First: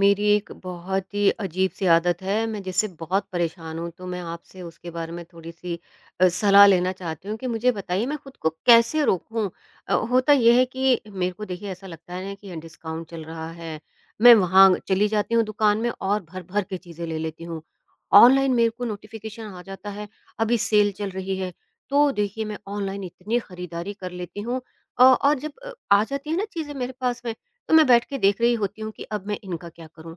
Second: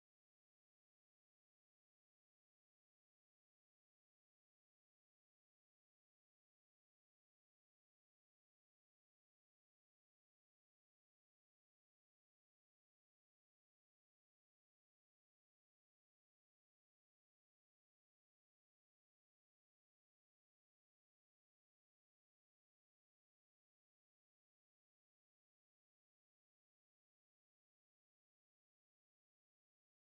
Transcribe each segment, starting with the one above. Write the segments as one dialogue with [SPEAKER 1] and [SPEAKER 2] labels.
[SPEAKER 1] मेरी एक बहुत ही अजीब-सी आदत है, मैं जिससे बहुत परेशान हूँ, तो मैं आपसे उसके बारे में थोड़ी-सी सलाह लेना चाहती हूँ कि मुझे बताइए मैं खुद को कैसे रोकूँ? होता ये है कि मेरे को देखिए ऐसा लगता है ना कि यहाँ डिस्काउंट चल रहा है, मैं वहाँ चली जाती हूँ दुकान में और भर-भर के चीज़ें ले लेती हूँ। ऑनलाइन मेरे को नोटिफ़िकेशन आ जाता है, अभी सेल चल रही है, तो देखिए मैं ऑनलाइन इतनी खरीदारी कर लेती हूँ और जब आ जाती है ना चीज़ें मेरे पास में, तो मैं बैठ के देख रही होती हूँ कि अब मैं इनका क्या करूँ?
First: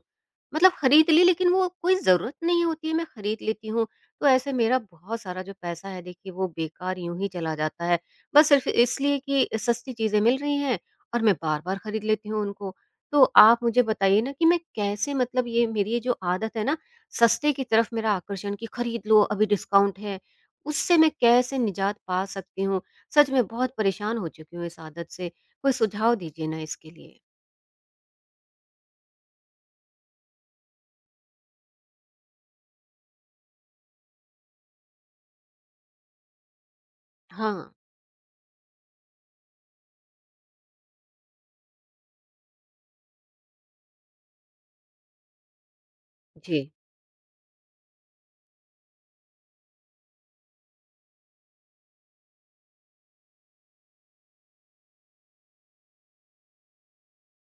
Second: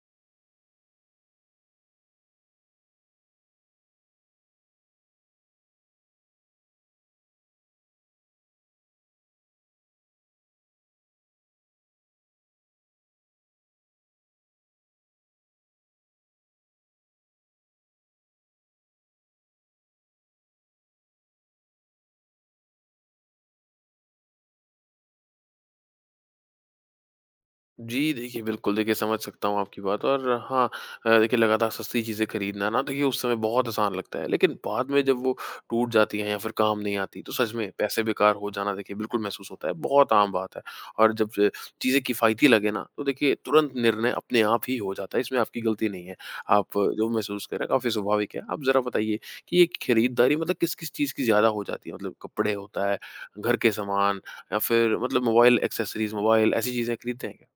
[SPEAKER 1] मतलब खरीद ली लेकिन वो कोई ज़रूरत नहीं होती है, मैं खरीद लेती हूँ। तो ऐसे मेरा बहुत सारा जो पैसा है देखिए वो बेकार यूँ ही चला जाता है। बस सिर्फ़ इसलिए कि सस्ती चीज़ें मिल रही हैं और मैं बार-बार खरीद लेती हूँ उनको। तो आप मुझे बताइए ना कि मैं कैसे मतलब ये मेरी ये जो आदत है ना, सस्ते की तरफ मेरा आकर्षण कि खरीद लो अभी डिस्काउंट है, उससे मैं कैसे निजात पा सकती हूँ? सच में बहुत परेशान हो चुकी हूँ इस आदत से, कोई सुझाव दीजिए ना इसके लिए।
[SPEAKER 2] जी, देखिए बिल्कुल, देखिए समझ सकता हूँ आपकी बात और हाँ, देखिए लगातार सस्ती चीज़ें खरीदना ना देखिए उस समय बहुत आसान लगता है, लेकिन बाद में जब वो टूट जाती हैं या फिर काम नहीं आती, तो सच
[SPEAKER 1] हाँ,
[SPEAKER 2] में पैसे बेकार हो जाना देखिए बिल्कुल महसूस होता है, बहुत आम बात है। और जब ज चीज़ें किफ़ायती लगे ना, तो देखिए तुरंत निर्णय अपने आप ही हो जाता है, इसमें आपकी गलती नहीं है।
[SPEAKER 1] जी।
[SPEAKER 2] आप जो महसूस कर रहे हैं काफ़ी स्वाभाविक है। आप ज़रा बताइए कि ये खरीदारी मतलब किस-किस चीज़ की ज़्यादा हो जाती है? मतलब कपड़े होता है, घर के सामान या फिर मतलब मोबाइल एक्सेसरीज़, मोबाइल ऐसी चीज़ें खरीदते हैं क्या?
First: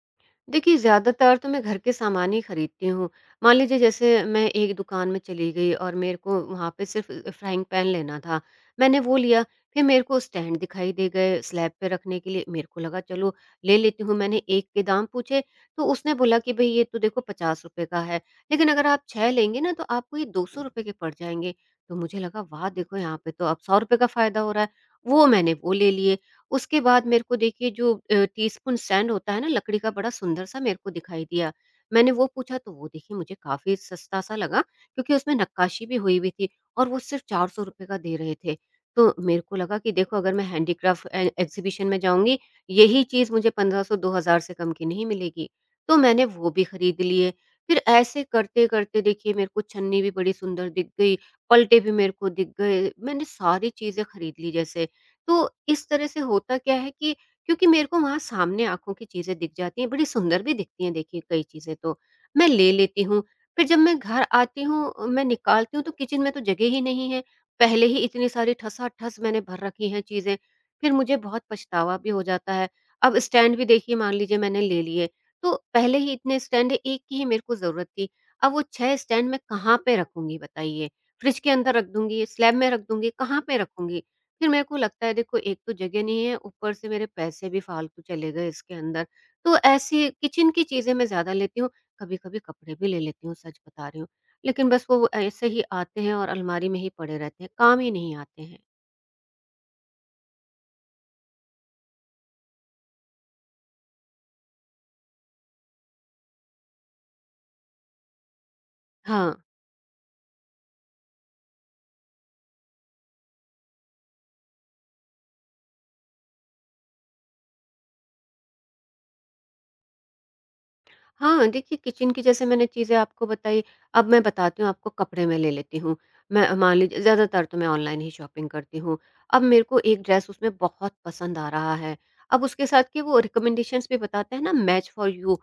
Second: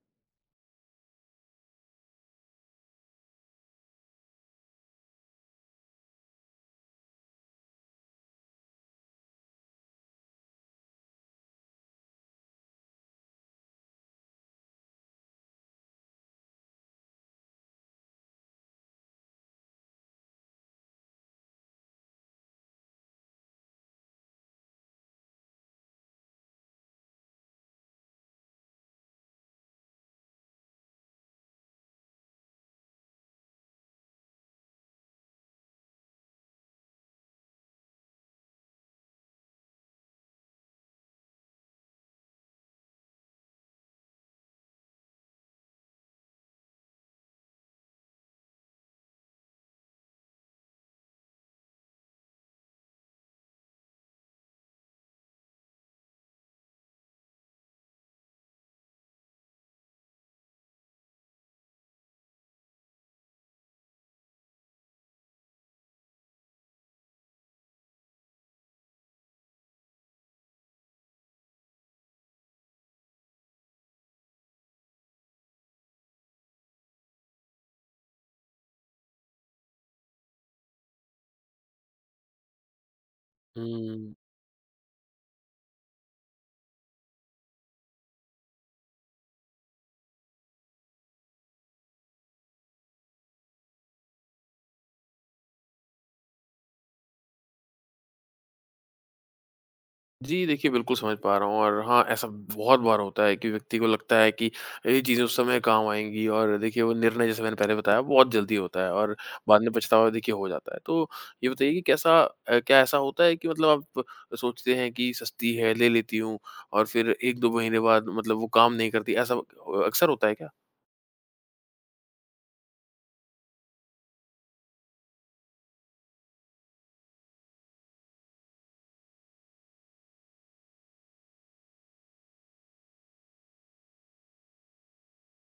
[SPEAKER 1] देखिए ज़्यादातर तो मैं घर के सामान ही खरीदती हूँ। मान लीजिए जैसे मैं एक दुकान में चली गई और मेरे को वहाँ पे सिर्फ़ फ्राइंग पैन लेना था। मैंने वो लिया, फिर मेरे को स्टैंड दिखाई दे गए स्लैब पे रखने के लिए। मेरे को लगा चलो ले लेती हूँ। मैंने एक के दाम पूछे तो उसने बोला कि भई ये तो देखो ₹50 का है, लेकिन अगर आप 6 लेंगे ना तो आपको ये ₹200 के पड़ जाएँगे। तो मुझे लगा वाह! देखो यहाँ पे तो अब ₹100 का फ़ायदा हो रहा है। वो मैंने वो ले लिए। उसके बाद मेरे को देखिए जो टीस्पून स्टैंड होता है ना लकड़ी का बड़ा सुंदर सा मेरे को दिखाई दिया। मैंने वो पूछा तो वो देखिए मुझे काफ़ी सस्ता सा लगा क्योंकि उसमें नक्काशी भी हुई हुई थी और वो सिर्फ़ ₹400 का दे रहे थे। तो मेरे को लगा कि देखो अगर मैं हैंडीक्राफ़्ट ए एग्ज़िबिशन में जाऊँगी, यही चीज़ मुझे 1500-2000 से कम की नहीं मिलेगी। तो मैंने वो भी खरीद लिए। फिर ऐसे करते-करते देखिए मेरे को छन्नी भी बड़ी सुंदर दिख गई, पलटे भी मेरे को दिख गए। मैंने सारी चीज़ें खरीद ली जैसे। तो इस तरह से होता क्या है कि क्योंकि मेरे को वहाँ सामने आँखों की चीज़ें दिख जाती हैं, बड़ी सुंदर भी दिखती हैं देखिए कई चीज़ें तो, मैं ले लेती हूँ। फिर जब मैं घर आती हूँ, मैं निकालती हूँ तो किचन में तो जगह ही नहीं है। पहले ही इतनी सारी ठसाठस मैंने भर रखी हैं चीज़ें, फिर मुझे बहुत पछतावा भी हो जाता है। अब स्टैंड भी देखिए मान लीजिए मैंने ले लिए, तो पहले ही इतने स्टैंड हैं, 1 की ही मेरे को ज़रूरत थी। अब वो 6 स्टैंड मैं कहाँ पे रखूँगी बताइए? फ्रिज के अंदर रख दूँगी, स्लैब में रख दूँगी, कहाँ पे रखूँगी?
[SPEAKER 2] हुँ।
[SPEAKER 1] फिर मेरे को लगता है देखो एक तो जगह नहीं है, ऊपर से मेरे पैसे भी फ़ालतू चले गए इसके अंदर। तो ऐसी किचन की चीज़ें मैं ज़्यादा लेती हूँ, कभी-कभी कपड़े भी ले लेती हूँ, सच बता रही हूँ। लेकिन बस वो ऐसे ही आते हैं और अलमारी में ही पड़े रहते हैं, काम ही नहीं आते हैं।
[SPEAKER 2] जी, देखिए बिल्कुल समझ पा रहा हूँ और हाँ, ऐसा बहुत बार होता है कि व्यक्ति को लगता है कि ये चीज़ें उस समय काम आएँगी और देखिए वो निर्णय जैसे मैंने पहले बताया बहुत जल्दी होता है और
[SPEAKER 1] हाँ।
[SPEAKER 2] बाद में पछतावा देखिए हो जाता है। तो ये बताइए कि कैसा, क्या ऐसा होता है कि मतलब आप सोचते हैं कि सस्ती है, ले लेती हूँ और फिर 1-2 महीने बाद मतलब वो काम नहीं करती, ऐसा अक्सर होता है क्या?
[SPEAKER 1] हाँ, देखिए किचन की जैसे मैंने चीज़ें आपको बताई, अब मैं बताती हूँ आपको कपड़े में ले लेती हूँ। मैं मान लीजिए ज़्यादातर तो मैं ऑनलाइन ही शॉपिंग करती हूँ। अब मेरे को एक ड्रेस उसमें बहुत पसंद आ रहा है, अब उसके साथ के वो रिकमेंडेशंस भी बताते हैं ना मैच फॉर यू,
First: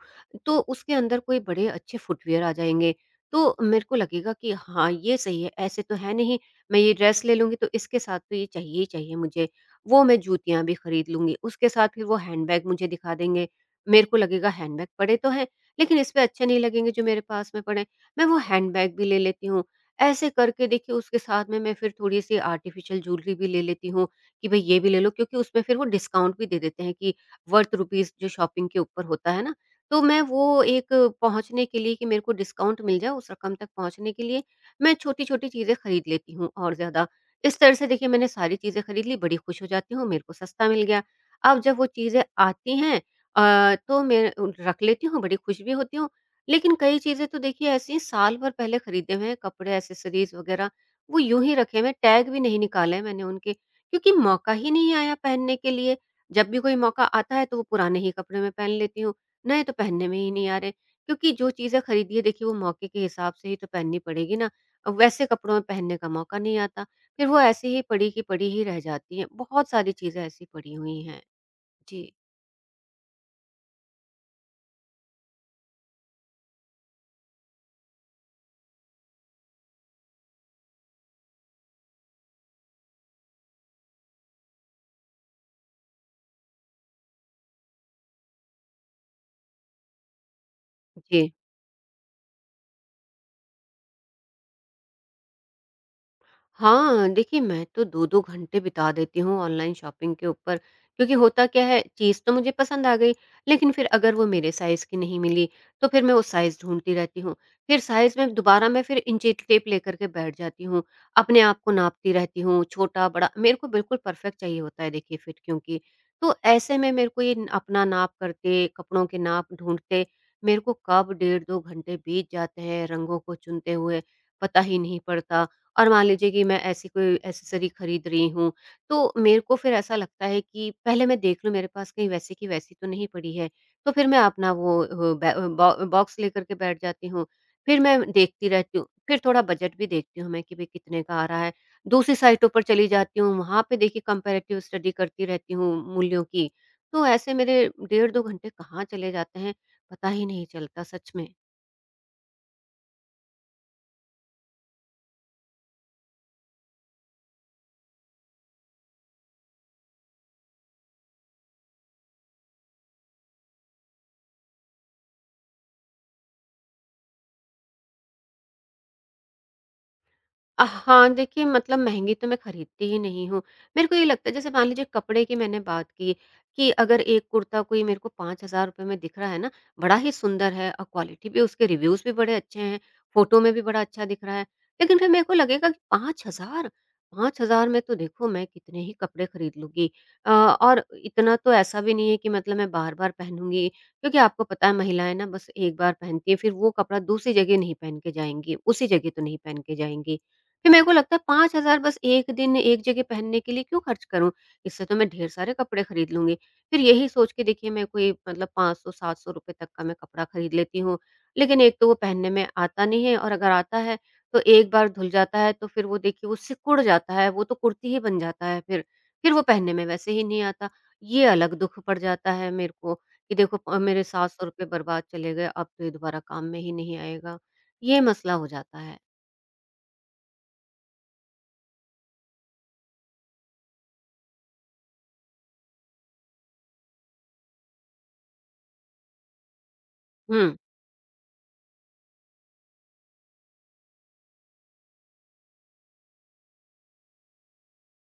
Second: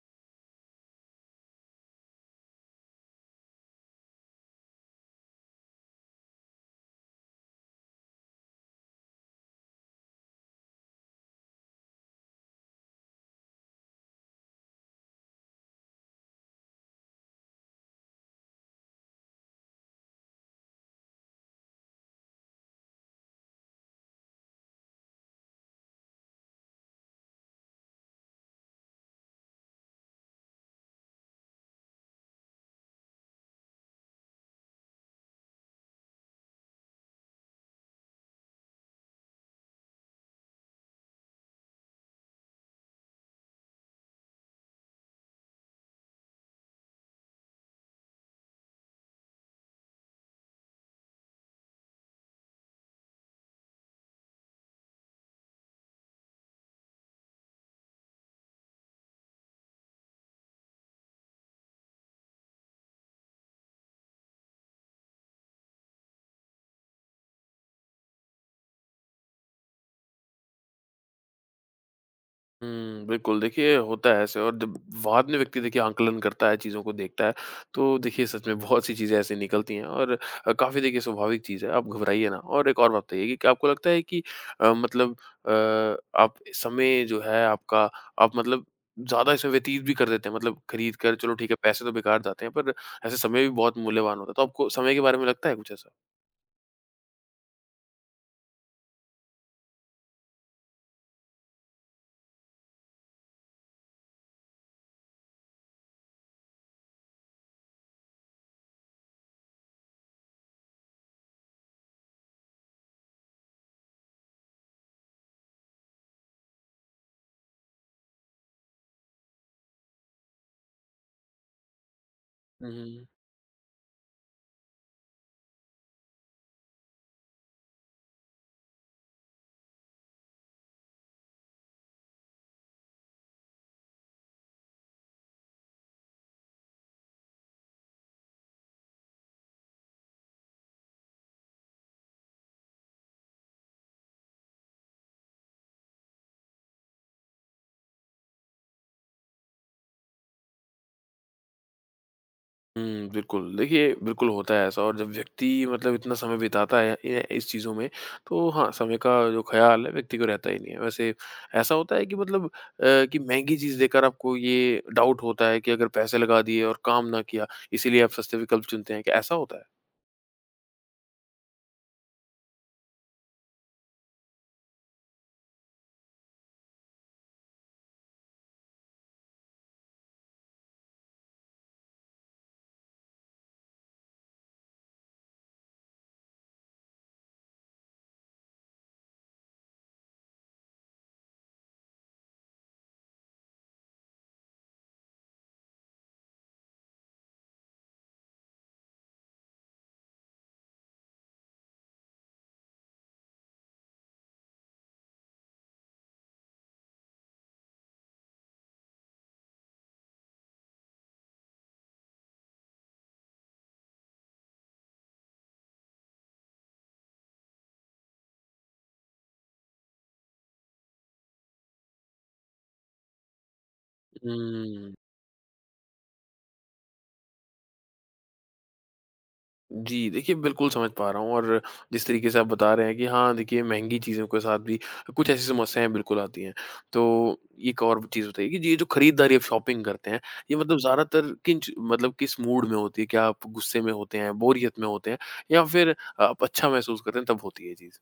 [SPEAKER 1] तो उसके अंदर कोई बड़े अच्छे फुटवियर आ जाएँगे। तो मेरे को लगेगा कि हाँ, ये सही है, ऐसे तो है नहीं, मैं ये ड्रेस ले लूँगी तो इसके साथ तो ये चाहिए ही चाहिए मुझे। वो मैं जूतियाँ भी खरीद लूँगी, उसके साथ फिर वो हैंडबैग मुझे दिखा देंगे। मेरे को लगेगा हैंडबैग पड़े तो हैं लेकिन इसमें अच्छे नहीं लगेंगे जो मेरे पास में पड़े हैं। मैं वो हैंडबैग भी ले लेती हूँ। ऐसे करके देखिए उसके साथ में मैं फिर थोड़ी-सी आर्टिफ़िशियल ज्वेलरी भी ले लेती हूँ कि भई ये भी ले लो क्योंकि उसमें फिर वो डिस्काउंट भी दे देते हैं कि वर्थ रुपीज़ जो शॉपिंग के ऊपर होता है ना, तो मैं वो एक पहुँचने के लिए कि मेरे को डिस्काउंट मिल जाए उस रकम तक पहुँचने के लिए, मैं छोटी-छोटी चीज़ें खरीद लेती हूँ और ज़्यादा। इस तरह से देखिए मैंने सारी चीज़ें खरीद ली, बड़ी खुश हो जाती हूँ, मेरे को सस्ता मिल गया। अब जब वो चीज़ें आती हैं तो मैं रख लेती हूँ, बड़ी खुश भी होती हूँ, लेकिन कई चीज़ें तो देखिए ऐसी हैं साल भर पहले खरीदे हुए हैं कपड़े, एक्सेसरीज़ वग़ैरह, वो यूँ ही रखे हुए हैं, टैग भी नहीं निकाले हैं मैंने उनके, क्योंकि मौका ही नहीं आया पहनने के लिए। जब भी कोई मौका आता है तो वो पुराने ही कपड़े मैं पहन लेती हूँ, नए तो पहनने में ही नहीं आ रहे। क्योंकि जो चीज़ें खरीदी है देखिए वो मौके के हिसाब से ही तो पहननी पड़ेगी ना, अब वैसे कपड़ों में पहनने का मौका नहीं आता, फिर वो ऐसे ही पड़ी की पड़ी ही रह जाती हैं। बहुत सारी चीज़ें ऐसी पड़ी हुई हैं। जी।
[SPEAKER 2] हुँ, बिल्कुल, देखिए होता है ऐसे और जब बाद में व्यक्ति देखिए आंकलन करता है, चीज़ों को देखता है, तो देखिए सच में बहुत सी चीज़ें ऐसी निकलती हैं और काफ़ी देखिए स्वाभाविक चीज़ है, आप घबराइए ना। और एक और बात बताइए कि क्या आपको लगता है कि अ, मतलब अ, आप समय जो है आपका, आप मतलब ज़्यादा इसमें व्यतीत भी कर देते हैं? मतलब खरीद कर
[SPEAKER 1] जी।
[SPEAKER 2] चलो ठीक है, पैसे तो बेकार जाते हैं, पर ऐसे समय भी बहुत मूल्यवान होता है, तो आपको समय के बारे में लगता है कुछ ऐसा?
[SPEAKER 1] हाँ, देखिए मैं तो 2-2 घंटे बिता देती हूँ ऑनलाइन शॉपिंग के ऊपर, क्योंकि होता क्या है चीज़ तो मुझे पसंद आ गई, लेकिन फिर अगर वो मेरे साइज़ की नहीं मिली, तो फिर मैं वो साइज़ ढूँढती रहती हूँ। फिर साइज़ में दोबारा मैं फिर इंची टेप लेकर के बैठ जाती हूँ, अपने आप को नापती रहती हूँ, छोटा-बड़ा मेरे को बिल्कुल परफेक्ट चाहिए होता है देखिए फिट क्योंकि। तो ऐसे में मेरे को ये न- अपना नाप करते, कपड़ों के नाप ढूँढते, मेरे को कब डेढ़ 2 घंटे बीत जाते
[SPEAKER 2] हुँ, हुँ,
[SPEAKER 1] हैं
[SPEAKER 2] हुँ।
[SPEAKER 1] रंगों को चुनते हुए, पता ही नहीं पड़ता। और मान लीजिए कि मैं ऐसी कोई एक्सेसरी खरीद रही हूँ, तो मेरे को फिर ऐसा लगता है कि पहले मैं देख लूँ मेरे पास कहीं वैसी की वैसी तो नहीं पड़ी है। तो फिर मैं अपना वो अ, बै अ, बॉ बॉक्स लेकर के बैठ जाती हूँ। फिर मैं देखती रहती हूँ, फिर थोड़ा बजट भी देखती हूँ मैं कि भई कितने का आ रहा है। दूसरी साइटों पर चली जाती हूँ, वहाँ पे देखिए कंपैरेटिव स्टडी करती रहती हूँ मूल्यों की। तो ऐसे मेरे डेढ़ 2 घंटे कहाँ चले जाते हैं, पता ही नहीं चलता सच में।
[SPEAKER 2] हुँ, बिल्कुल। देखिए, बिल्कुल होता है ऐसा और जब व्यक्ति मतलब इतना समय बिताता है इ इस चीज़ों में, तो हाँ, समय का जो ख़्याल है व्यक्ति को रहता ही नहीं है। वैसे ऐसा होता है कि मतलब, कि महँगी चीज़ देखकर आपको ये डाउट होता है कि अगर पैसे लगा दिए और काम ना किया, इसीलिए आप सस्ते विकल्प चुनते हैं, क्या ऐसा होता है?
[SPEAKER 1] हाँ, देखिए मतलब महँगी तो मैं खरीदती ही नहीं हूँ। मेरे को ये लगता है जैसे मान लीजिए कपड़े की मैंने बात की, कि अगर एक कुर्ता कोई मेरे को ₹5000 में दिख रहा है ना, बड़ा ही सुंदर है और क्वालिटी भी उसके रिव्यूज़ भी बड़े अच्छे हैं, फोटो में भी बड़ा अच्छा दिख रहा है। लेकिन फिर मेरे को लगेगा कि 5000 में तो देखो मैं कितने ही कपड़े खरीद लूँगी। और इतना तो ऐसा भी नहीं है कि मतलब मैं बार-बार पहनूँगी, क्योंकि आपको पता है महिलाएँ ना बस एक बार पहनती हैं, फिर वो कपड़ा दूसरी जगह नहीं पहन के जाएँगी, उसी जगह तो नहीं पहन के जाएँगी। फिर मेरे को लगता है 5,000 बस 1 दिन एक जगह पहनने के लिए क्यों खर्च करूँ? इससे तो मैं ढेर सारे कपड़े खरीद लूँगी। फिर यही सोच के देखिए मैं कोई मतलब 500-700 रुपए तक का मैं कपड़ा खरीद लेती हूँ। लेकिन एक तो वो पहनने में आता नहीं है और अगर आता है तो एक बार धुल जाता है तो फिर वो देखिए वो सिकुड़ जाता है, वो तो कुर्ती ही बन जाता है फिर। फिर वो पहनने में वैसे ही नहीं आता। ये अलग दुःख पड़ जाता है मेरे को कि देखो मेरे ₹700
[SPEAKER 2] हुँ।
[SPEAKER 1] बर्बाद चले गए, अब तो ये दोबारा काम में ही नहीं आएगा। ये मसला हो जाता है।
[SPEAKER 2] जी, देखिए बिल्कुल समझ पा रहा हूँ और जिस तरीके से आप बता रहे हैं कि हाँ, देखिए महँगी चीज़ों के साथ भी कुछ ऐसी समस्याएँ बिल्कुल आती हैं। तो एक और चीज़ बताइए कि ये जो खरीदारी आप शॉपिंग करते हैं,
[SPEAKER 1] हुँ।
[SPEAKER 2] ये मतलब ज़्यादातर किन च मतलब किस मूड में होती है? क्या आप गुस्से में होते हैं, बोरियत में होते हैं या फिर आप अच्छा महसूस करते हैं तब होती है ये चीज़?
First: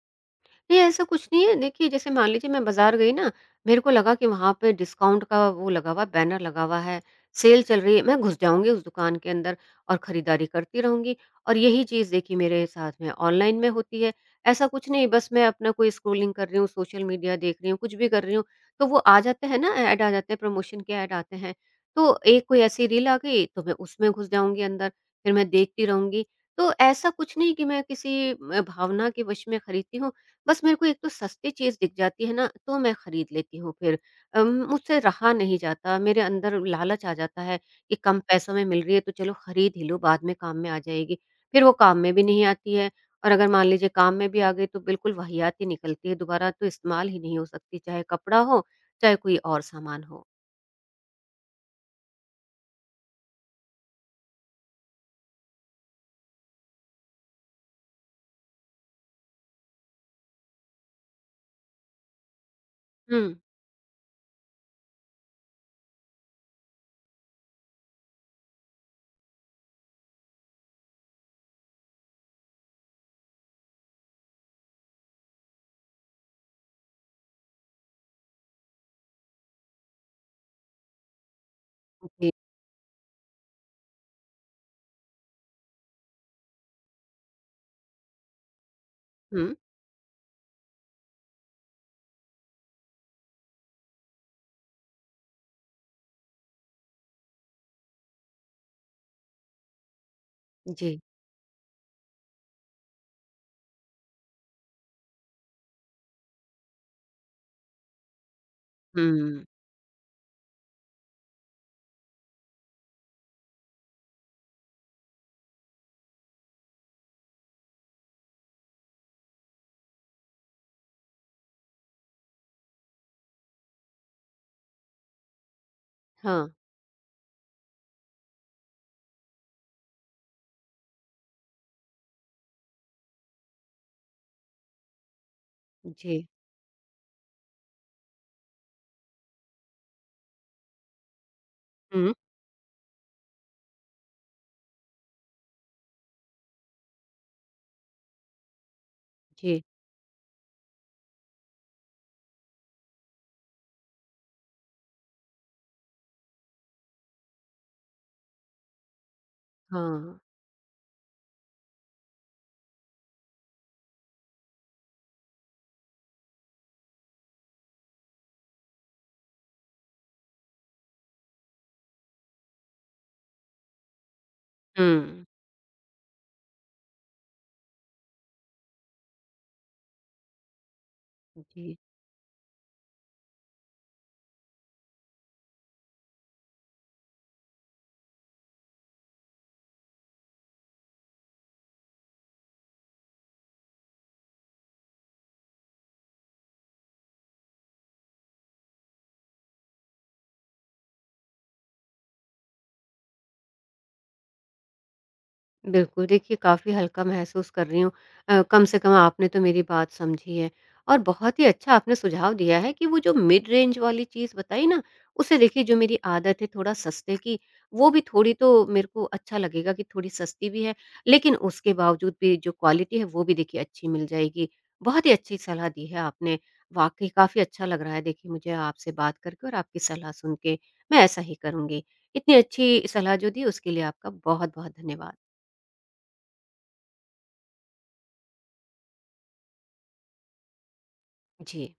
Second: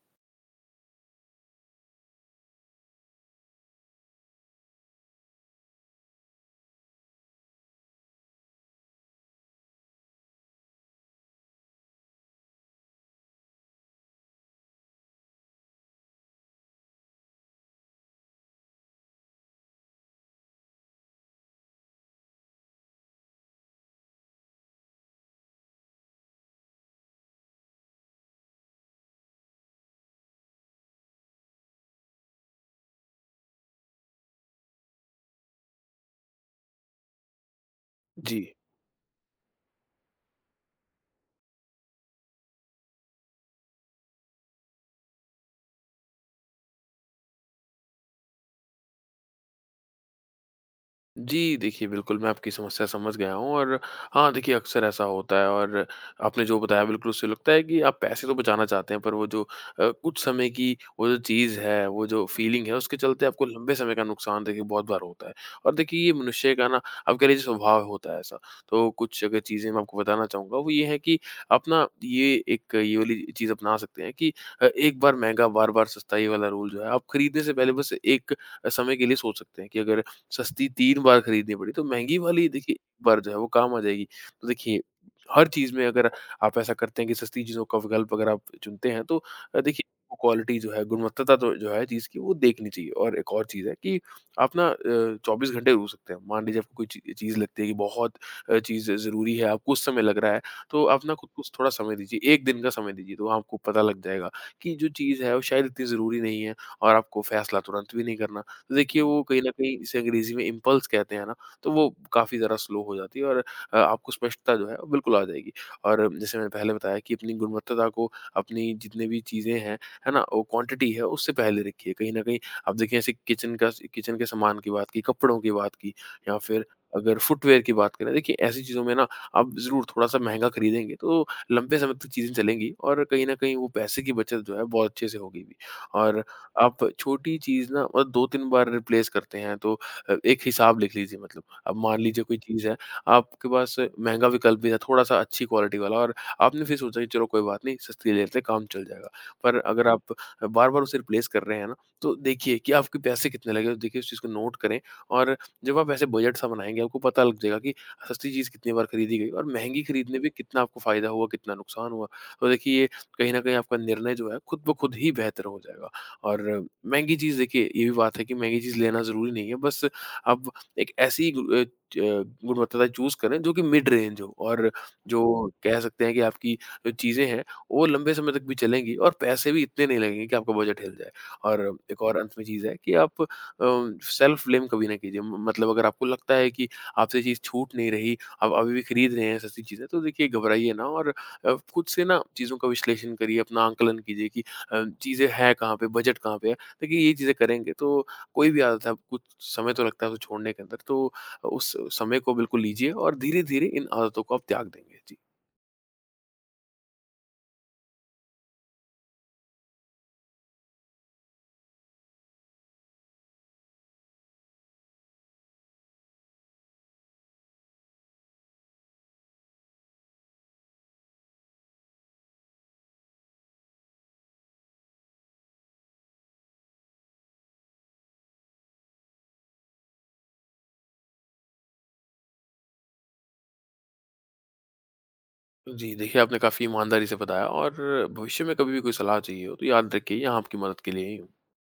[SPEAKER 1] नहीं, ऐसा कुछ नहीं है। देखिए, जैसे मान लीजिए मैं बाज़ार गई ना, मेरे को लगा कि वहाँ पे डिस्काउंट का वो लगा हुआ है, बैनर लगा हुआ है, सेल चल रही है। मैं घुस जाऊँगी उस दुकान के अंदर और खरीदारी करती रहूँगी और यही चीज़ देखिए मेरे साथ में ऑनलाइन में होती है। ऐसा कुछ नहीं, बस मैं अपना कोई स्क्रॉलिंग कर रही हूँ, सोशल मीडिया देख रही हूँ, कुछ भी कर रही हूँ, तो वो आ जाते हैं ना ऐड आ जाते हैं, प्रमोशन के ऐड आते हैं। तो एक कोई ऐसी रील आ गई, तो मैं उसमें घुस जाऊँगी अंदर, फिर मैं देखती रहूँगी। तो ऐसा कुछ नहीं कि मैं किसी भावना के वश में खरीदती हूँ। बस मेरे को एक तो सस्ती चीज़ दिख जाती है ना, तो मैं खरीद लेती हूँ फिर। मुझसे रहा नहीं जाता, मेरे अंदर लालच आ जाता है कि कम
[SPEAKER 2] जी।
[SPEAKER 1] पैसों में मिल रही है तो चलो खरीद ही लूँ, बाद में काम में आ जाएगी। फिर वो काम में भी नहीं आती है और अगर मान लीजिए काम में भी आ गई तो बिल्कुल वाहियात ही निकलती है, दोबारा तो इस्तेमाल ही नहीं हो सकती, चाहे कपड़ा हो, चाहे कोई और सामान हो।
[SPEAKER 2] जी, देखिए बिल्कुल, मैं आपकी समस्या समझ गया हूँ और हाँ, देखिए अक्सर ऐसा होता है और आपने जो बताया बिल्कुल उससे लगता है कि आप पैसे तो बचाना चाहते हैं पर वो जो, कुछ समय की वो जो चीज़ है, वो जो फीलिंग है उसके
[SPEAKER 1] हुँ,
[SPEAKER 2] चलते आपको लंबे समय का नुकसान देखिए बहुत बार होता है। और देखिए ये मनुष्य का ना, आप कह लीजिए स्वभाव होता है ऐसा। तो कुछ अगर चीज़ें मैं आपको बताना चाहूँगा वो ये है कि आप ना ये एक ये वाली चीज़ अपना सकते हैं कि एक बार महँगा, बार-बार सस्ता, ये वाला रूल जो है आप खरीदने से पहले बस एक समय के लिए सोच सकते हैं कि अगर सस्ती 3 बार खरीदनी पड़ी, तो महँगी
[SPEAKER 1] जी।
[SPEAKER 2] वाली देखिए एक बार जो है वो काम आ जाएगी। तो देखिए हर चीज़ में अगर आप ऐसा करते हैं कि सस्ती चीज़ों का विकल्प अगर आप चुनते हैं तो,
[SPEAKER 1] हुँ,
[SPEAKER 2] देखिए वो क्वालिटी जो है, गुणवत्ता तो जो है चीज़ की वो देखनी चाहिए। और एक और चीज़ है कि आप ना 24 घंटे रुक सकते हैं। मान लीजिए आपको कोई ची चीज़ लगती है कि बहुत चीज़ ज़रूरी है, आपको उस समय लग रहा है, तो
[SPEAKER 1] जी।
[SPEAKER 2] आप ना खुद को स थोड़ा समय दीजिए, 1 दिन का समय दीजिए, तो आपको पता लग जाएगा कि जो चीज़ है वो शायद इतनी ज़रूरी नहीं है और आपको फैसला तुरंत भी नहीं करना। तो देखिए वो कहीं
[SPEAKER 1] हुँ,
[SPEAKER 2] न कहीं जिसे अंग्रेज़ी में इम्पल्स कहते हैं ना, तो वो काफ़ी ज़्यादा स्लो हो जाती है और, आपको स्पष्टता जो है वो बिल्कुल आ जाएगी। और जैसे मैंने पहले बताया कि अपनी गुणवत्ता को, अपनी जितनी भी चीज़ें हैं, है ना? वो क्वांटिटी है उससे पहले रखिए। कहीं न कहीं आप देखिए ऐसे किचन का, किचन के सामान की बात की, कपड़ों की बात की या
[SPEAKER 1] हाँ,
[SPEAKER 2] फिर अगर फुटवियर की बात करें, देखिए ऐसी चीज़ों में ना आप ज़रूर थोड़ा-सा महँगा खरीदेंगे तो लंबे समय तक चीज़ें चलेंगी और कहीं न कहीं वो पैसे की बचत जो है बहुत अच्छे से होगी भी। और
[SPEAKER 1] जी।
[SPEAKER 2] आप छोटी चीज़ ना 2-3 बार रिप्लेस करते हैं तो एक हिसाब लिख लीजिए मतलब। अब मान
[SPEAKER 1] हुँ,
[SPEAKER 2] लीजिए कोई चीज़ है, आपके पास महँगा विकल्प भी था, थोड़ा-सा अच्छी क्वालिटी वाला और आपने फिर सोचा कि चलो कोई बात नहीं, सस्ती ले लेते हैं, काम चल जाएगा। पर
[SPEAKER 1] जी,
[SPEAKER 2] अगर आप बार-बार उसे रिप्लेस कर रहे हैं ना, तो देखिए कि आपके पैसे कितने लगे, तो देखिए उस चीज़ को नोट करें और जब आप ऐसे बजट सा बनाएँगे, आपको पता लग जाएगा कि सस्ती चीज़ कितनी बार खरीदी गई और महँगी खरीदने
[SPEAKER 1] हाँ।
[SPEAKER 2] में कितना आपको फ़ायदा हुआ, कितना नुकसान हुआ। तो देखिए, ये कहीं न कहीं आपका निर्णय जो है खुद ब खुद ही बेहतर हो जाएगा। और महँगी चीज़ देखिए ये भी बात है कि महँगी चीज़ लेना ज़रूरी नहीं है, बस आप एक ऐसी गु अ, च अ, गुणवत्ता चूज़ करें जो कि मिड रेंज हो और जो
[SPEAKER 1] हुँ,
[SPEAKER 2] कह सकते हैं कि आपकी जो चीज़ें हैं, वो लंबे समय तक भी चलेंगी और पैसे भी इतने नहीं लगेंगे कि आपका बजट हिल जाए।
[SPEAKER 1] जी।
[SPEAKER 2] और एक और अंत में चीज़ है कि आप सेल्फ ब्लेम कभी ना कीजिए, म मतलब अगर आपको लगता है कि आपसे ये चीज़ छूट नहीं रही, आप अभी भी खरीद रहे हैं सस्ती चीज़ें, तो देखिए घबराइए ना और खुद से ना चीज़ों का विश्लेषण करिए, अपना आंकलन कीजिए कि चीज़ें हैं कहाँ पे, बजट कहाँ पे है। देखिए ये चीज़ें करेंगे तो कोई भी आदत है आपको कुछ समय तो लगता है उसे छोड़ने के अंदर, तो उस समय को बिल्कुल लीजिए और धीरे-धीरे इन आदतों को आप त्याग देंगे। जी।
[SPEAKER 1] बिल्कुल, देखिए काफ़ी हल्का महसूस कर रही हूँ। कम से कम आपने तो मेरी बात समझी है और बहुत ही अच्छा आपने सुझाव दिया है कि वो जो मिड रेंज वाली चीज़ बताई ना, उसे देखिए जो मेरी आदत है थोड़ा सस्ते की, वो भी थोड़ी तो मेरे को अच्छा लगेगा कि थोड़ी सस्ती भी है, लेकिन उसके बावजूद भी जो क्वालिटी है वो भी देखिए अच्छी मिल जाएगी। बहुत ही अच्छी सलाह दी है आपने, वाक़ई काफ़ी अच्छा लग रहा है देखिए मुझे आपसे बात करके और आपकी सलाह सुन के, मैं ऐसा ही करूँगी। इतनी अच्छी सलाह जो दी उसके लिए आपका बहुत-बहुत धन्यवाद।
[SPEAKER 2] जी, देखिए आपने काफ़ी ईमानदारी से बताया और भविष्य में कभी भी कोई सलाह चाहिए हो तो याद रखिए यहाँ आपकी मदद के लिए ही हूँ।
[SPEAKER 1] जी